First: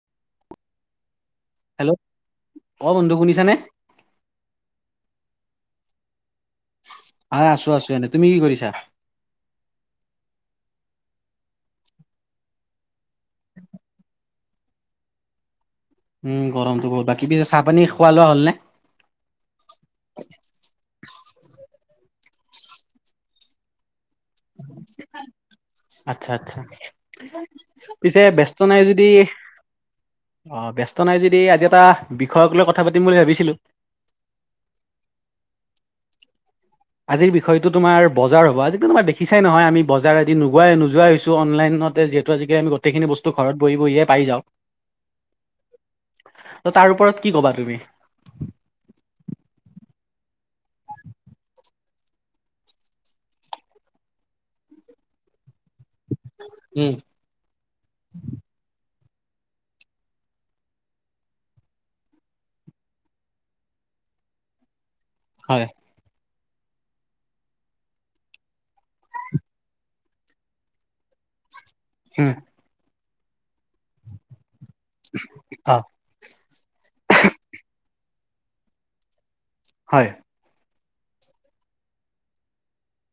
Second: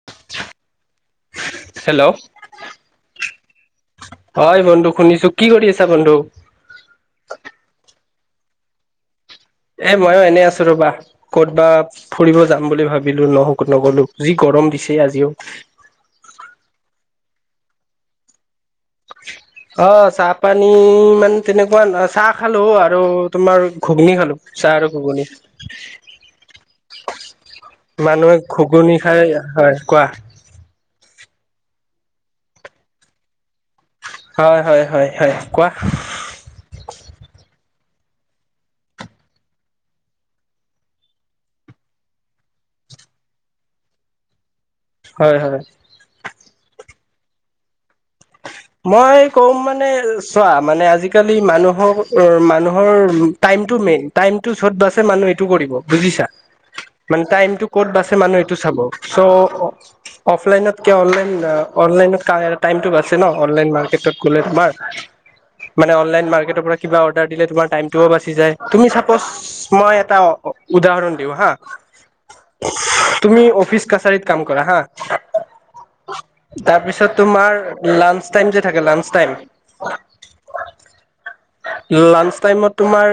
[unintelligible] Hello অ বন্ধু শুনিছানে হয় বন্ধু শুনিছো কি কৰি আছা বন্ধু আ আছো আছো এনেই তুমি কি কৰিছা এ ময়ো এনেই আছো ৰবা ক'ত বা ফুৰিব যাম বুলি ভাবিলো নহক নগ'লো যি গৰম দিছে আজিও উম গৰমতটো বহুতঁ বাকী পিছে চাহ পানী খোৱা লোৱা হ'ল নে অ চাহ পানী মানে তেনেকুৱা চাহ খালো আৰু তোমাৰ ঘুগুনি খালো চাহ আৰু ঘুগুনি আচ্ছা আচ্ছা পিছে মানুহে ব্যস্ত নাই ঘুগুনি যদি খাই হয় কোৱা অ ব্যস্ত নাই যদি আজি এটা বিষয়ক লৈ কথা পাতিম বুলি ভাবিছিলো হয় হয় হয় হয় কোৱা আজিৰ বিষয়টো তোমাৰ বজাৰ হ'ব আজিকি তোমাৰ দেখিছাই নহয় আমি বজাৰ আদি নোহোৱাই নোযোৱাাই হৈছো অনলাইন অনলাইনতে যিহেতু আজি কালি আমি গোটেইখিনি বস্তু ঘৰত বহি বহিয়ে পাই যাওঁ হয় হয় ত তাৰ ওপৰত কি ক'বা তুমি মই কম মানে চোৱা মানে আজিকালি মানুহৰ মানুহৰ টাইম টো মেইন টাইম টো চ'ত বাছে মানুহ টো কৰিব বুজিছা উম মানে টাইমতটো ক'ত বাছে মানুহ এইটো চাব চ' অ অফলাইনতকে অনলাইন অনলাইনত টাইমটো বাছে ন অনলাইন মাৰ্কেটত গ'লে তোমাৰ হয় মানে অনলাইন মাৰ্কেট পৰা কিবা অৰ্ডাৰ দিলে তোমাৰ টাইমটোও বাচি যায় তুমি চাপজ মই এটা উদাহৰণ দিও হা হুম তুমি অফিচ কাছাৰীত কাম কৰা হা অ তাৰপিছত তোমাৰ লাঞ্চ টাইম যে থাকে লাঞ্চ টাইম হয় লানঞ্চ টাইমত তোমাৰ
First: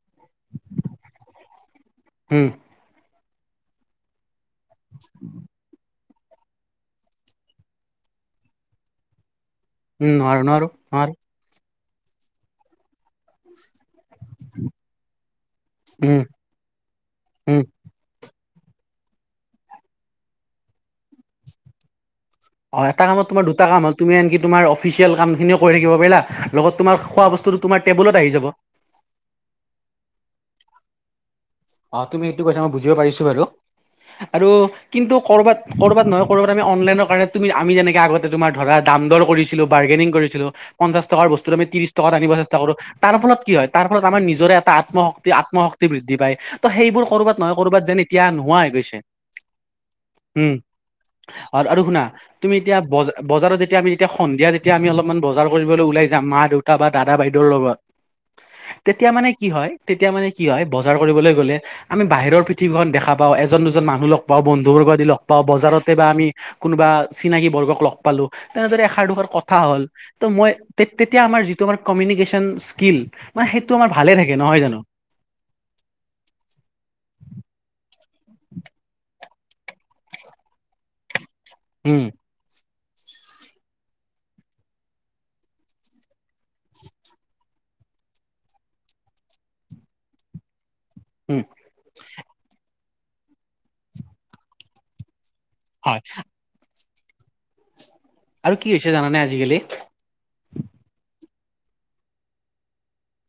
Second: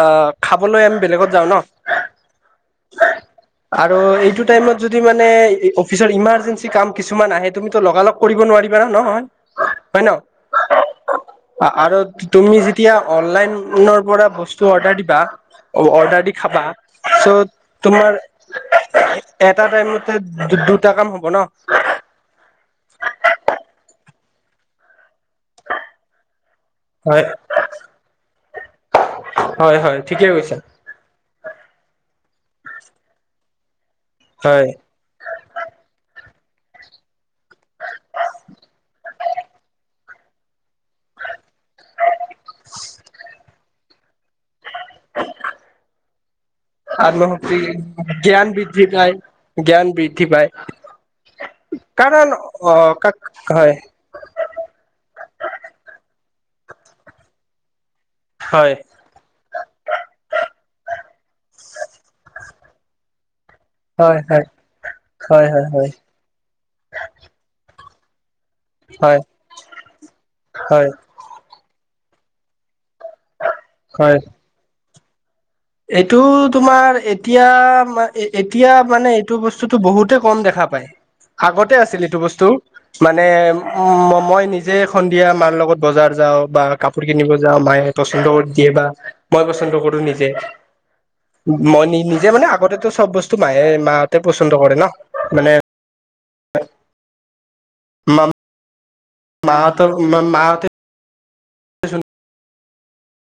অহ খাবলৈ আমি বেলেগত যাও ন উম আৰু এইটো টাইমত যদি মানে অফিচত ইমাৰ্জেঞ্চি কাম কিছুমান আহে তুমি লগালগ কৰিব নোৱাৰিবা ন নহয় [unintelligible] উম হয় নোৱাৰো-নোৱাৰো [unintelligible] আৰু তুমি যেতিয়া অনলাইনৰ [unintelligible] পৰা বস্তু অৰ্ডাৰ দিবা উম অৰ্ডাৰ দি খাবা চ' উম তোমাৰ এটা টাইমতে দু-দুটা কাম হ'ব ন অ এটা কামত তোমাৰ দুটা কাম হ'ল তুমি আনকি তোমাৰ অফিচিয়েল কাম কামখিনিও কৰি থাকিব পাৰিলা লগত তোমাৰ হয় খোৱা বস্তুটো তোমাৰ টেবুলত আহি যাব হয়-হয় ঠিকে কৈছা। অ তুমি এইটো কৈছা মই বুজিব পাৰিছো বাৰু আৰু হয় কিন্তু কৰবাত-কৰবাত নহয় ক'ৰবাত অলাইনৰ কাৰণে তুমি আমি যেনেকে আগতে তোমাৰ ধৰা দাম দৰ কৰিছিলো বাৰ্গেনিং কৰিছিলো পঞ্চাছ টকাৰ বস্তু টো আমি ত্ৰিছ টকাত আনিব চেষ্টা কৰো তাৰ ফলত হয় তাৰ ফল আমাৰ নিজৰে আত্মশক্তি-আত্মশক্তি বৃদ্ধি পায় ত সেইবোৰ কৰবাত নহয় আত্মশক্তি কৰবাত যেন এতিয়া জ্ঞান নোহোৱা হৈ বৃদ্ধি গৈছে পায় জ্ঞান বৃদ্ধি পায় হম অ আৰু শুনা কাৰণ তুমি অ এতিয়া কাক ব-বজাৰত হয় যেতিয়া আমি যেতিয়া সন্ধিয়া যেতিয়া আমি অলপমান বজাৰ কৰিবলৈ ওলাই মা-দেউতা বা দাদা-বাইদেউৰ লগত হয় তেতিয়া মানে কি হয় তেতিয়া মানে কি হয় বজাৰ কৰিবলৈ গ'লে আমি বাহিৰৰ পৃথিৱীখন দেখা পাও, এজন দুজন মানুহ হয় লগ পাও, হয় বন্ধু বৰ্গ আদি লগ পাও, হয় হয় হয় বজাৰতে বা আমি [unintelligible] কোনোবা চিনাকী বৰ্গক লগ পালো তেনেদৰে এষাৰ হয় দুষাৰ কথা হ'ল ত মই হয় তেতিয়া আমাৰ যিটো আমাৰ কমিউনিকেচন স্কিল মানে সেইটো আমাৰ হয় ভালে থাকে নহয় জানো এইটো তোমাৰ এতিয়া-এতিয়া মানে এইটো বস্তুটোতো বহুতে কম দেখা পাই আগতে আছিল উম এইটো বস্তু মানে উম মই নিজে সন্ধিয়া মাৰ লগত বজাৰ যাও বা কাপোৰ কিনিব যাও মা মায়ে পচন্দ কৰি দিয়ে বা মই পচন্দ কৰো নিজে উম মই নি-নিজে মানে আগতেটো চব বস্তু মায়ে মাহঁতে পচন্দ কৰে ন মানে হয় [inaudible] মা- আৰু কি হৈছে জানানে আজিকালি মাহঁতৰ মা- মাহঁতে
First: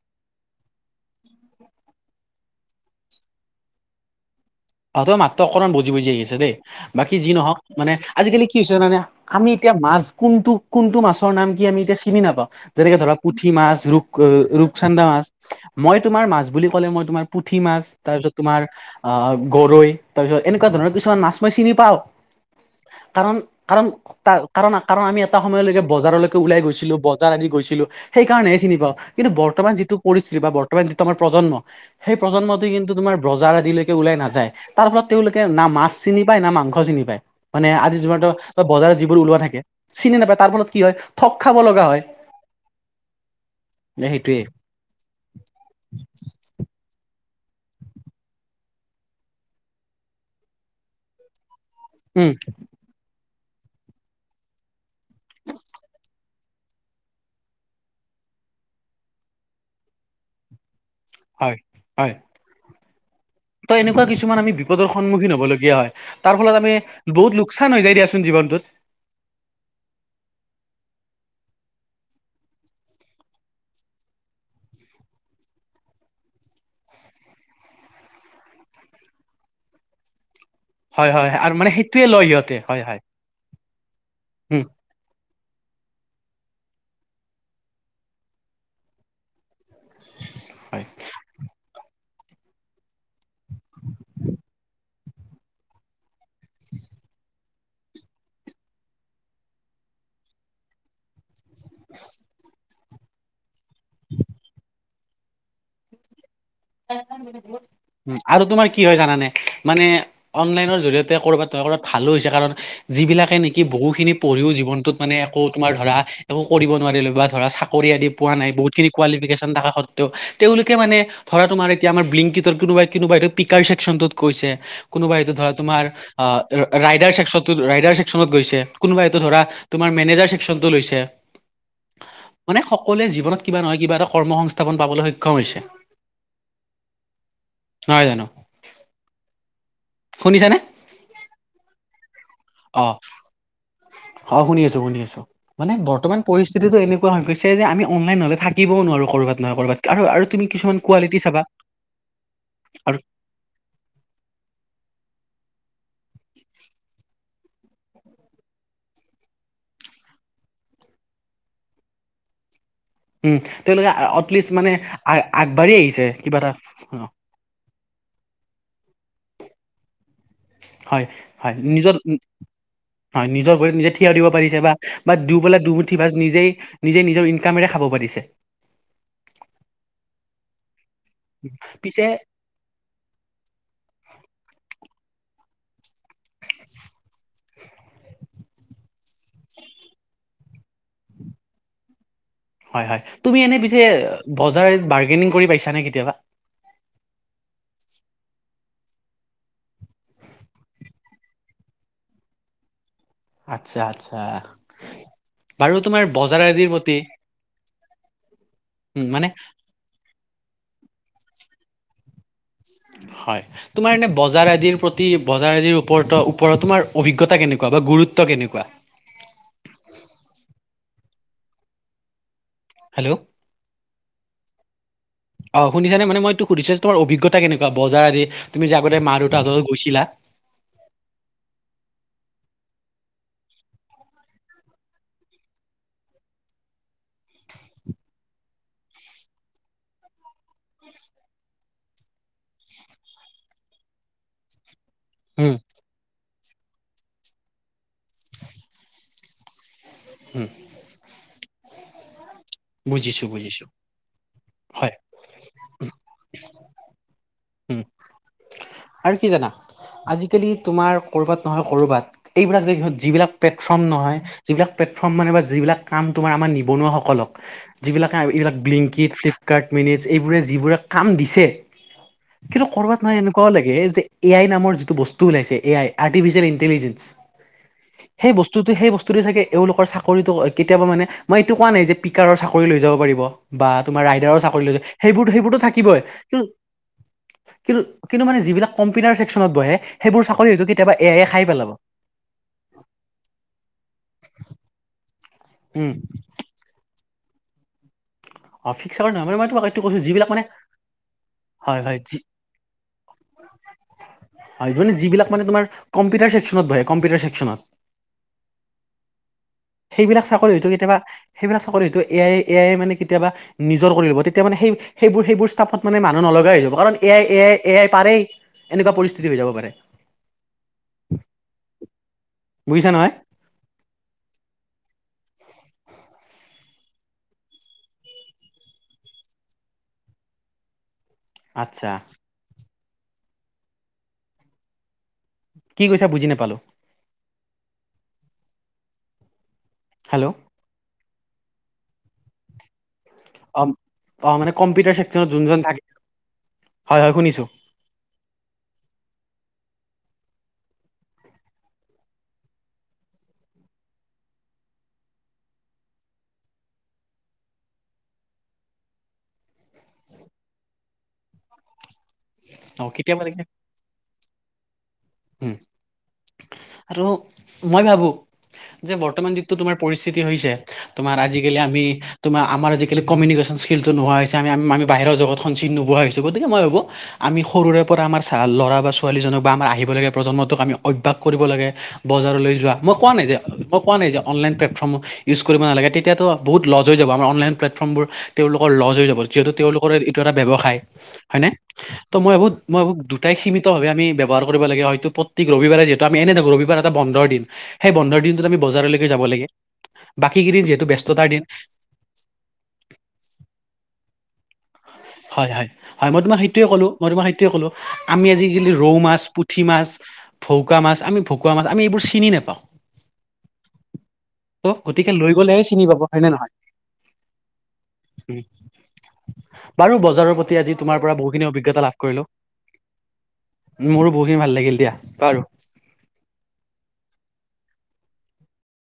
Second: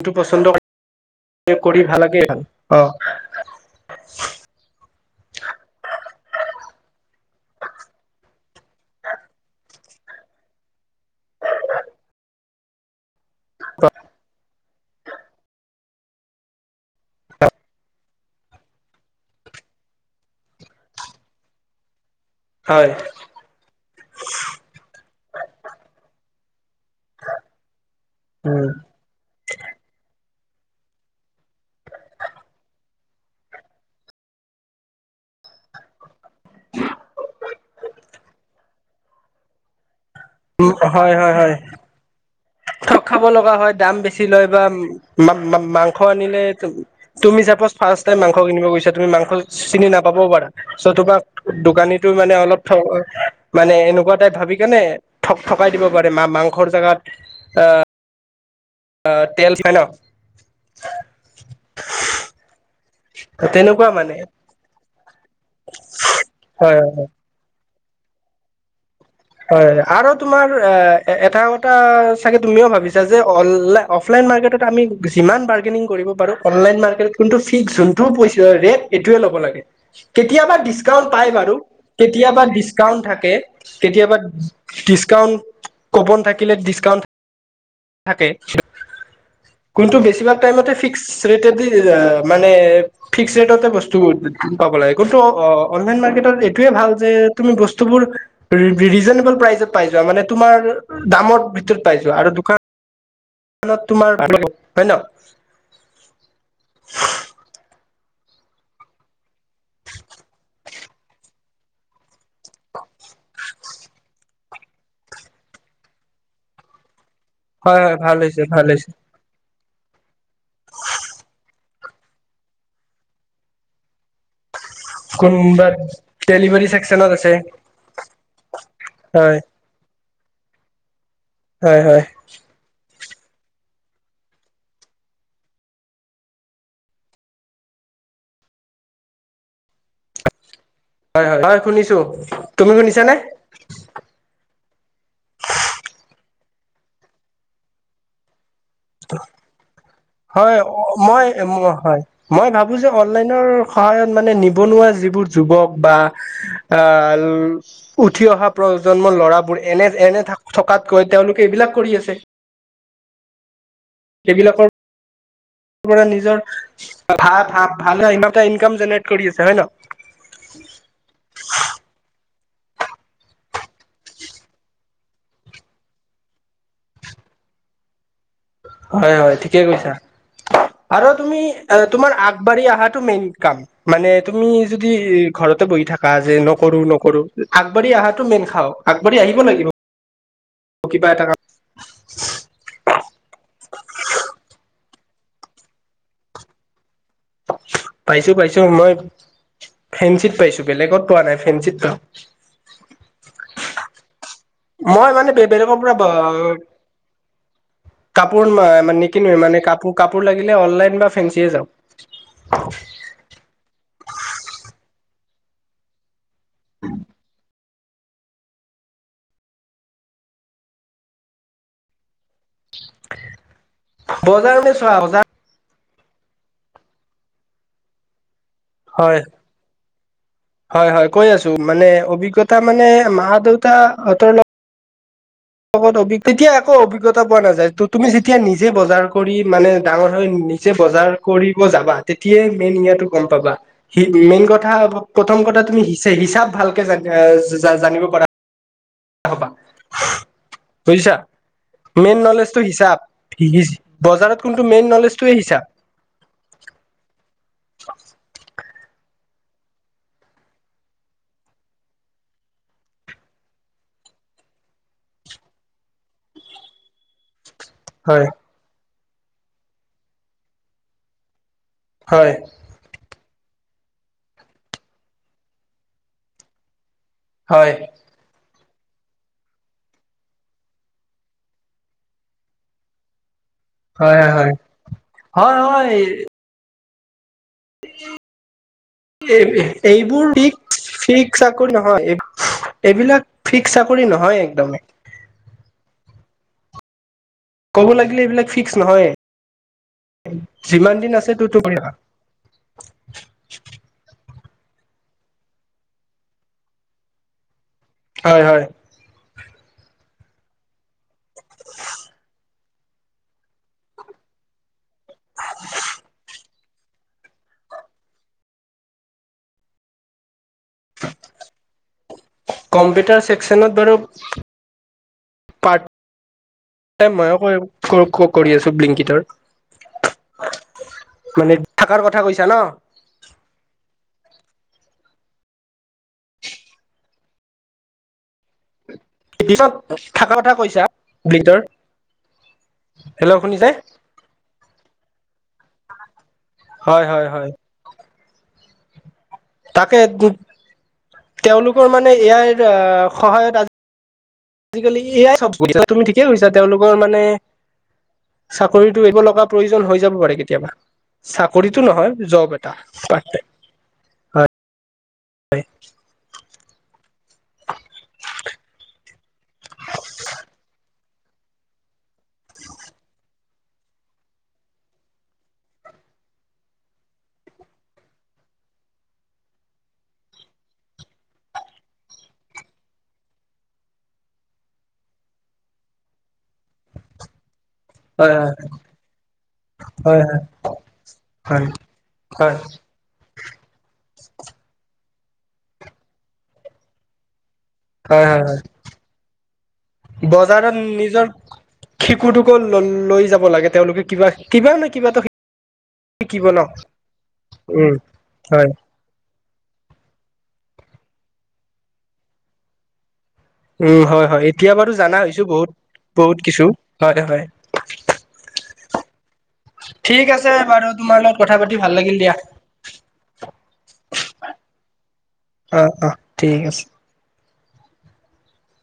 টো পচন্দ কৰি ভাল লাগে অহ তোৰ মাতটো অকণমান বুজি বুজি আহি আছে দেই বাকী যি নহওক মানে আজিকালি কি হৈছে জানানে আমি এতিয়া মাছ কোনটো কোনটো মাছৰ নাম কি আমি এতিয়া চিনি নাপাও যেনেকে ধৰক পুঠি মাছ ৰপ এ ৰূপ চান্দা মাছ মই তোমাৰ মাছ বুলি ক'লে মই তোমাৰ পুঠি মাছ তাৰপিছত তোমাৰ আহ গৰৈ তাৰ পিছত এনেকোৱা ধৰণৰ কিছুমান মাছ ম‌ই চিনি পাও হয় কাৰণ কাৰণ কাৰণ কাৰণ আমি এটা সময়লৈকে বজাৰলৈকে ওলাই গৈছিলো বজাৰ আদি গৈছিলো সেইকাৰণেহে চিনি পাওঁ কিন্তু বৰ বৰ্তমান যিটো পৰিস্থিতি বা বৰ্তমান যিটো তোমাৰ প্ৰজন্ম সেই প্ৰজন্মটো কিন্তু তোমাৰ বজাৰ আদিলৈকে ওলাই নাযায় তাৰ ফলত তেওঁলোকে না মাছ চিনি পায় না মাংস চিনি পায় মানে আজি যি বজাৰত যিবোৰ ওলোৱা থাকে চিনি নাপায় তাৰ ফলত কি হয় ঠগ খাব লগা হয়। ঠগ খাব লগা হয়, দাম বেছি সেইটোয়ে লয় বা মাংস আনিলে। তুমি চাপজ ফাৰ্ষ্ট টাইম মাংস কিনিব গৈছা তুমি মাংস চিনি নাপাবও পাৰা তোমাক। দোকানীতো উম মানে অলপ থ। মানে এনেকুৱা টাইপ ভাবি কেনে ঠগ ঠগাই দিব পাৰে মা-মা-মাংসৰ জোগাত আহ। তেটেলফনা। হয় হয় ত তেনেকুৱা এনেকুৱা মানে কিছুমান আমি বিপদৰ। সন্মুখীন হ'বলগীয়া হয় তাৰ ফলত আমি হয় হয় হয় বহুত লোকচান হৈ যায় দিয়াচোন জীৱনটোত। হয় আৰু তোমাৰ এটা কথা চাগে তুমিও ভাবিছা যেল অফলাইন। আমি যিমান বাৰ্গেনিং কৰিব পাৰো অনলাইন মাৰ্কেটতোনটো ফিক্স যোনটো ৰেট সেই টোৱেই। কেতিয়াবা ডিচকাচন হয় হয় পায় হয়। আৰু মানে সেইটোৱে লয় কেতিয়াবা সিহঁতে হয় ডিচকাচন হয় থাকে। উম ডিচকাউণ্ট ক'ব নথাকিলে ডিচকাউণ্ট থাকে। কোন বেছিভাগ টাইমতে হয় ফিস্ ৰেদি। মানে ফিক্স ৰেটতে বস্তু পাব লাগে কিন্তু অ অনলাইন মাৰ্কেটত এইটোয়ে ভাল যে নতুন বস্তুবোৰ ৰিজেনেবুল প্ৰাইজত পাই যোৱা মানে তোমাৰ দামত পাইছো আৰু দোকান। ত তোমাৰ হয় ন। উ আৰু তোমাৰ কি হয় জানানে মানে অনলাইনৰ জৰিয়তে কৰ'বাত কৰ'বাত ভালো হৈছে কাৰণ। যিবিলাকে নেকি বহু খিনি পঢ়িও জীৱনতত মানে একো তোমাৰ ধৰা একো কৰিব নোৱাৰিলো বা। ধৰা হয় চাকৰি হয় আদি ভাল পোৱা হৈছে নাই ভাল বহুতখিনি হৈছে কিফিকেশন থকা সত্বেওঁ তেওঁলোকে মানে। ধৰা তোাৰ এতিয়া আমাৰ বিংকটৰ কোনোব কোবা এইটো পিক কশ্যনটোত গৈছে। কোনোবা এইটো ধৰা তোমাৰ ডেলিভাৰী চেকচনত আছে ৰাইডাৰকন ৰাইডাৰ ছেকচনৰ গৈছে কোনোবা এইটো হয় ধৰা তমাৰ মেনেজাৰ। চেশ্যনটো লৈছে। হয় হয়। মানে সকলোৱে জীৱনত কিবা নহয় কিবা এটা কৰ্ম সংস্থাপন পাবলৈ সক্ষম হৈছে। নয় জানো শুনিছানে। হয় হয় হয় শুনিছো তুমি শুনিছ নে। অঁ শুনি আছো শুনি আছো মানে বৰ্তমান পৰিস্থিতিতটো এনেকুৱা হৈ গৈছে যে আমি অনলাইন হলে থাক। নোৱাৰো কৰ'বাত নহয় কৰবাত। হয় কিছুমান কোৱালিটি মই চাবা হয় মই ভাবো যে আৰু অনলাইনৰ সহায়ত মানে নিবনুৱা। যিবোৰ যুৱক। বা আহ উঠি অহা প্ৰজন্ম ল'ৰাবোৰ এনে এনে থকা। তাত গৈ তেওঁলোকে এইবিলাক কৰি আছে। উম। তেওঁলোকে এটলিষ্ট এইবিলাকৰ মানে আগবাঢ়ি পৰা আহিছে নিজৰ কিবা এটা। জেনেৰে কৰি আছে হয় ন। হয় হয় নিজৰ। হয় নিজৰ ঘৰিৰত নিজে থিয় দিব পাৰিছে বা দি পেলাই দুমুঠি বা নিজেই নিজে নিজৰ ইনকামেৰে খাব পাৰিছে। ছে। হয় হয় ঠিকে কৈছা। আৰু তুমি পিছে তোমাৰ আগবাঢ়ি অহাটো মেইন কাম মানে তুমি যদি। ঘৰতে বহি থকা যে নকৰো নকৰো আগবঢ়ি অহাটো মেইন খাওঁক আগবাঢ়ি আহিব লাগিব। কিবা এটা কাম। হয় হয় তুমি এনে পিছে বজাৰ। কৰি পাইছা নে কেতিয়াবা। পাইছো পাইছো মই ফেঞ্চিত পাইছো বেলেগত পোৱা নাই ফেঞ্চিত। আত্ছা আচ্ছা। মই মানে বাৰু বেলেগৰ তোমাৰ পৰা। বজাৰ আদিৰ প্ৰতি কাপোৰ নিকিনো মানে কাপোৰ কাপোৰ লাগিলে অনলাইন বা ফেঞ্চিয়ে যাওঁ। হয় তোমাৰ এনে বজাৰ আদিৰ প্ৰতি বজাৰ আদিৰ ওপৰ ওপৰত তোমাৰ অভিজ্ঞতা কেনেকুৱা বা গুৰুত্ব কেনেকুৱা [unintelligible] হেল্ল' বজাৰতে চোৱা বজাৰ অ শুনিছানে মই অভিজ্ঞতা কেনেকোৱা বজাৰ আদি। তুমি যে আগতে মা হয় দেউতাহঁতৰ লগত গৈছিলা হয় হয় কৈ আছো মানে অভিজ্ঞতা মানে মা দেউতা অত তেতিয়া একো অভিজ্ঞতা পোৱা নাযায় ত তুমি যেতিয়া নিজে বজাৰ কৰি মানে ডাঙৰ হৈ নিজে বজাৰ কৰিব যাবা তেতিয়াই মেইন ইয়াতো গম পাবা সি মেইন কথা প্ৰথম উম কথা তুমিচ হিচাপ ভালকে জান জানিব পাৰা হবা উম বুজিছা মেইন নলেজ হিচাপ বুজিছো বুজিছো বজাৰত কোনটো মেইন হয় নলেজোৱে হিচাপ উম ব আৰু কি জানা? আজিকালি তোমাৰ কৰ'বাত নহয় কৰ'বাত এইবিলাকত যিবিলাক প্লেটফৰ্ম নহয় যিবিলাক। ফৰ্ম মানে যিবিলাক কাম তোমাৰ আমাৰ নিবনুৱাসকলক। যিবিলাক হয় এইবিলাক ব্লিংকিট ফ্লিপকাৰ্ট মেনেট এইবোৰে যিবোৰে কাম দিছে। হয় কিন্তু কৰ'ৰবাত নহ এনেুৱাও লাগে যে এ আই নামৰ যিটো বস্তু ওলাইছে এ আই আৰ্টিফিচিয়েল ইণ্টেলিজেঞ্চ হয়। বস্তু সেই বস্তু চাগে এওঁলোকৰ চাকৰিটো কেতিয়াবা মানে মই এইটো কোৱা নাই যে পিকাৰৰ চাকৰি লৈ যাব পাৰিব। বা তোমাৰ হয় ৰাইডাৰো হয় চাকৰি লৈ যায় সেইবোৰতো সেইবোৰতো হয় হয় হয় থাকিবই কি কিন্তু কিন্তু মানে যিবিলাক কম্পিউটাৰ ছেকচনত বহে সেইবোৰ এইবোৰ চাকৰি হয়তো পিক কেতিয়াবা এ আইয়ে ফিক খাই পেলাব চাকৰি নহয় এইবিলাক ফিক্স চাকৰি নহয় একদমেই উম। ক'ব লাগে। এইবিলাক অ ফিক্স ফিক্সাৰ নহয় মানে মই তোমাক এইটো কৈছো যিবিলাক মানে যিমান দিন আছে তত হয় কৰিবা। হয় যি [inaudible] হয় মানে যিবিলাক মানে তোমাৰ কম্পিটাৰ চেকশ্যনত বহে কম্পিউটাৰ চেক্নত হয় হয়। সেইবিলাক চাকৰি হয়তো কেতিয়াবা সেইবিলাক চাকৰি হয়তো এ আই এ আই মানে তেতিয়াবা নিজৰ কৰি লব তেতিয়া মানে সেই সেইবোৰ সেইোৰফত মানে মানুহ নলগাই হৈ যাব। কাৰণ এয়াই এয়াই এয়াই পাৰেই এনেকুৱা পৰিস্থিতি হৈ যাব পাৰে। বুজিছা নহয় কম্পিউটাৰ ছেকচনত বাৰু পাত এ মই কৰি আছো বিলিংকিতৰ মানে আচ্ছা থকাৰ কথা কৈছা ন। কি কৈছা বুজি নোপালো। পিছত থকা কথা কৈছা বৃতৰ অ অ মানে কম্পিউটাৰ চেকনত যোন থ হয় হয় শুনিছো। তাকে তেওঁলোকৰ মানে ইয়াৰ সহায়ত আজি আজিকালি এয়াই চবছা তুমি ঠিকেই কৈছা তেওঁলোকৰ মানে চাকৰিতটো এব লগা প্ৰয়োজন হৈ যাব পাৰে কেতিয়াবা চাকৰিতটো নহয়। জব এটা অ কেতিয়াবা পাৰট দেখি- টাইম। উম আৰু মই ভাবো। যে বৰ্তমান যিটো তমাৰ পৰিস্থিতি তোমাৰ আজালি আমি তোমাৰ আমাৰ আজি কালি কমিনিকেচন স্কিলটো নোহোৱা হৈছে আম আমি বাহিৰৰ জগত সঞ্চিনিত নোবোৱা হৈছো গতিক মই ভো আমি সৰুৰে পৰা আম চাহ ল'ৰা বা ছোৱালীজনক আম আহিব। ব লগীয়া প্ৰজন্ম টোক আমি অভ্যাস কৰিব লে বজাৰলৈ যোৱা, মই কোৱা নাই যে অণ লাইন প্লেটফম ইউচ কৰিব নালাগে, তেতিয়া ত বহুত লজ হৈ যাব, আমৰ অন লাইন প্লেটফৰ্মবোৰ হয় তেওঁলোকৰ লজ হৈ যাব যিহেতু তেওঁলোকৰ এইটো হয় হয় এটা ব্যৱসায়, হয়নে। হয় ত' মই ভাবো হয় মই দুটাই সীমিতভাৱে আমি ব্যৱহাৰ কৰিব লাগ হয়ত প্ৰতেক ৰবিবাৰে যিহেতু আমি এনে থাকো। ৰবিবাৰ এটা বন্ধৰ দিন। সেই বন্ধৰ হয় দিনটোত আমি হয় বজাৰলৈকে যাব লাগে। বাকী কেইদিন বজাৰত যিহেতু নিজৰ ব্যস্ততাৰ দিন শিশু টোকো ল- লৈ যাব লাগে তেওঁলোকে কিবা কিবা ন কিবা এটা হয় হয় মই তোমাক শিকিব ন সেইটোৱে কলো মই তোমাক সেইটো কলো উম আমি হয় আজিকালি ৰৌ মাছ পুঠি মাছ ভৌকা মাছ আমি ভকুৱা মাছ আমি এইবোৰ চিনি নাপাওঁ উম হয় -হয় এতিয়া ত' বাৰু গতিকে জানা লৈ হৈছো গ'লেহে বহুত- বহুত কিছু হয় হয়। উম বাৰু ঠিক বজাৰৰ আছে প্ৰতি আজি বাৰু তোমাৰ পৰা লগত বহুখিনি কথা পাতি অভিজ্ঞতা ভাল লাভ লাগিল কৰিলো। দিয়া মোৰো বহুতখিনি ভাল লাগিল দিয়া বাৰু। অ অ ঠিক আছে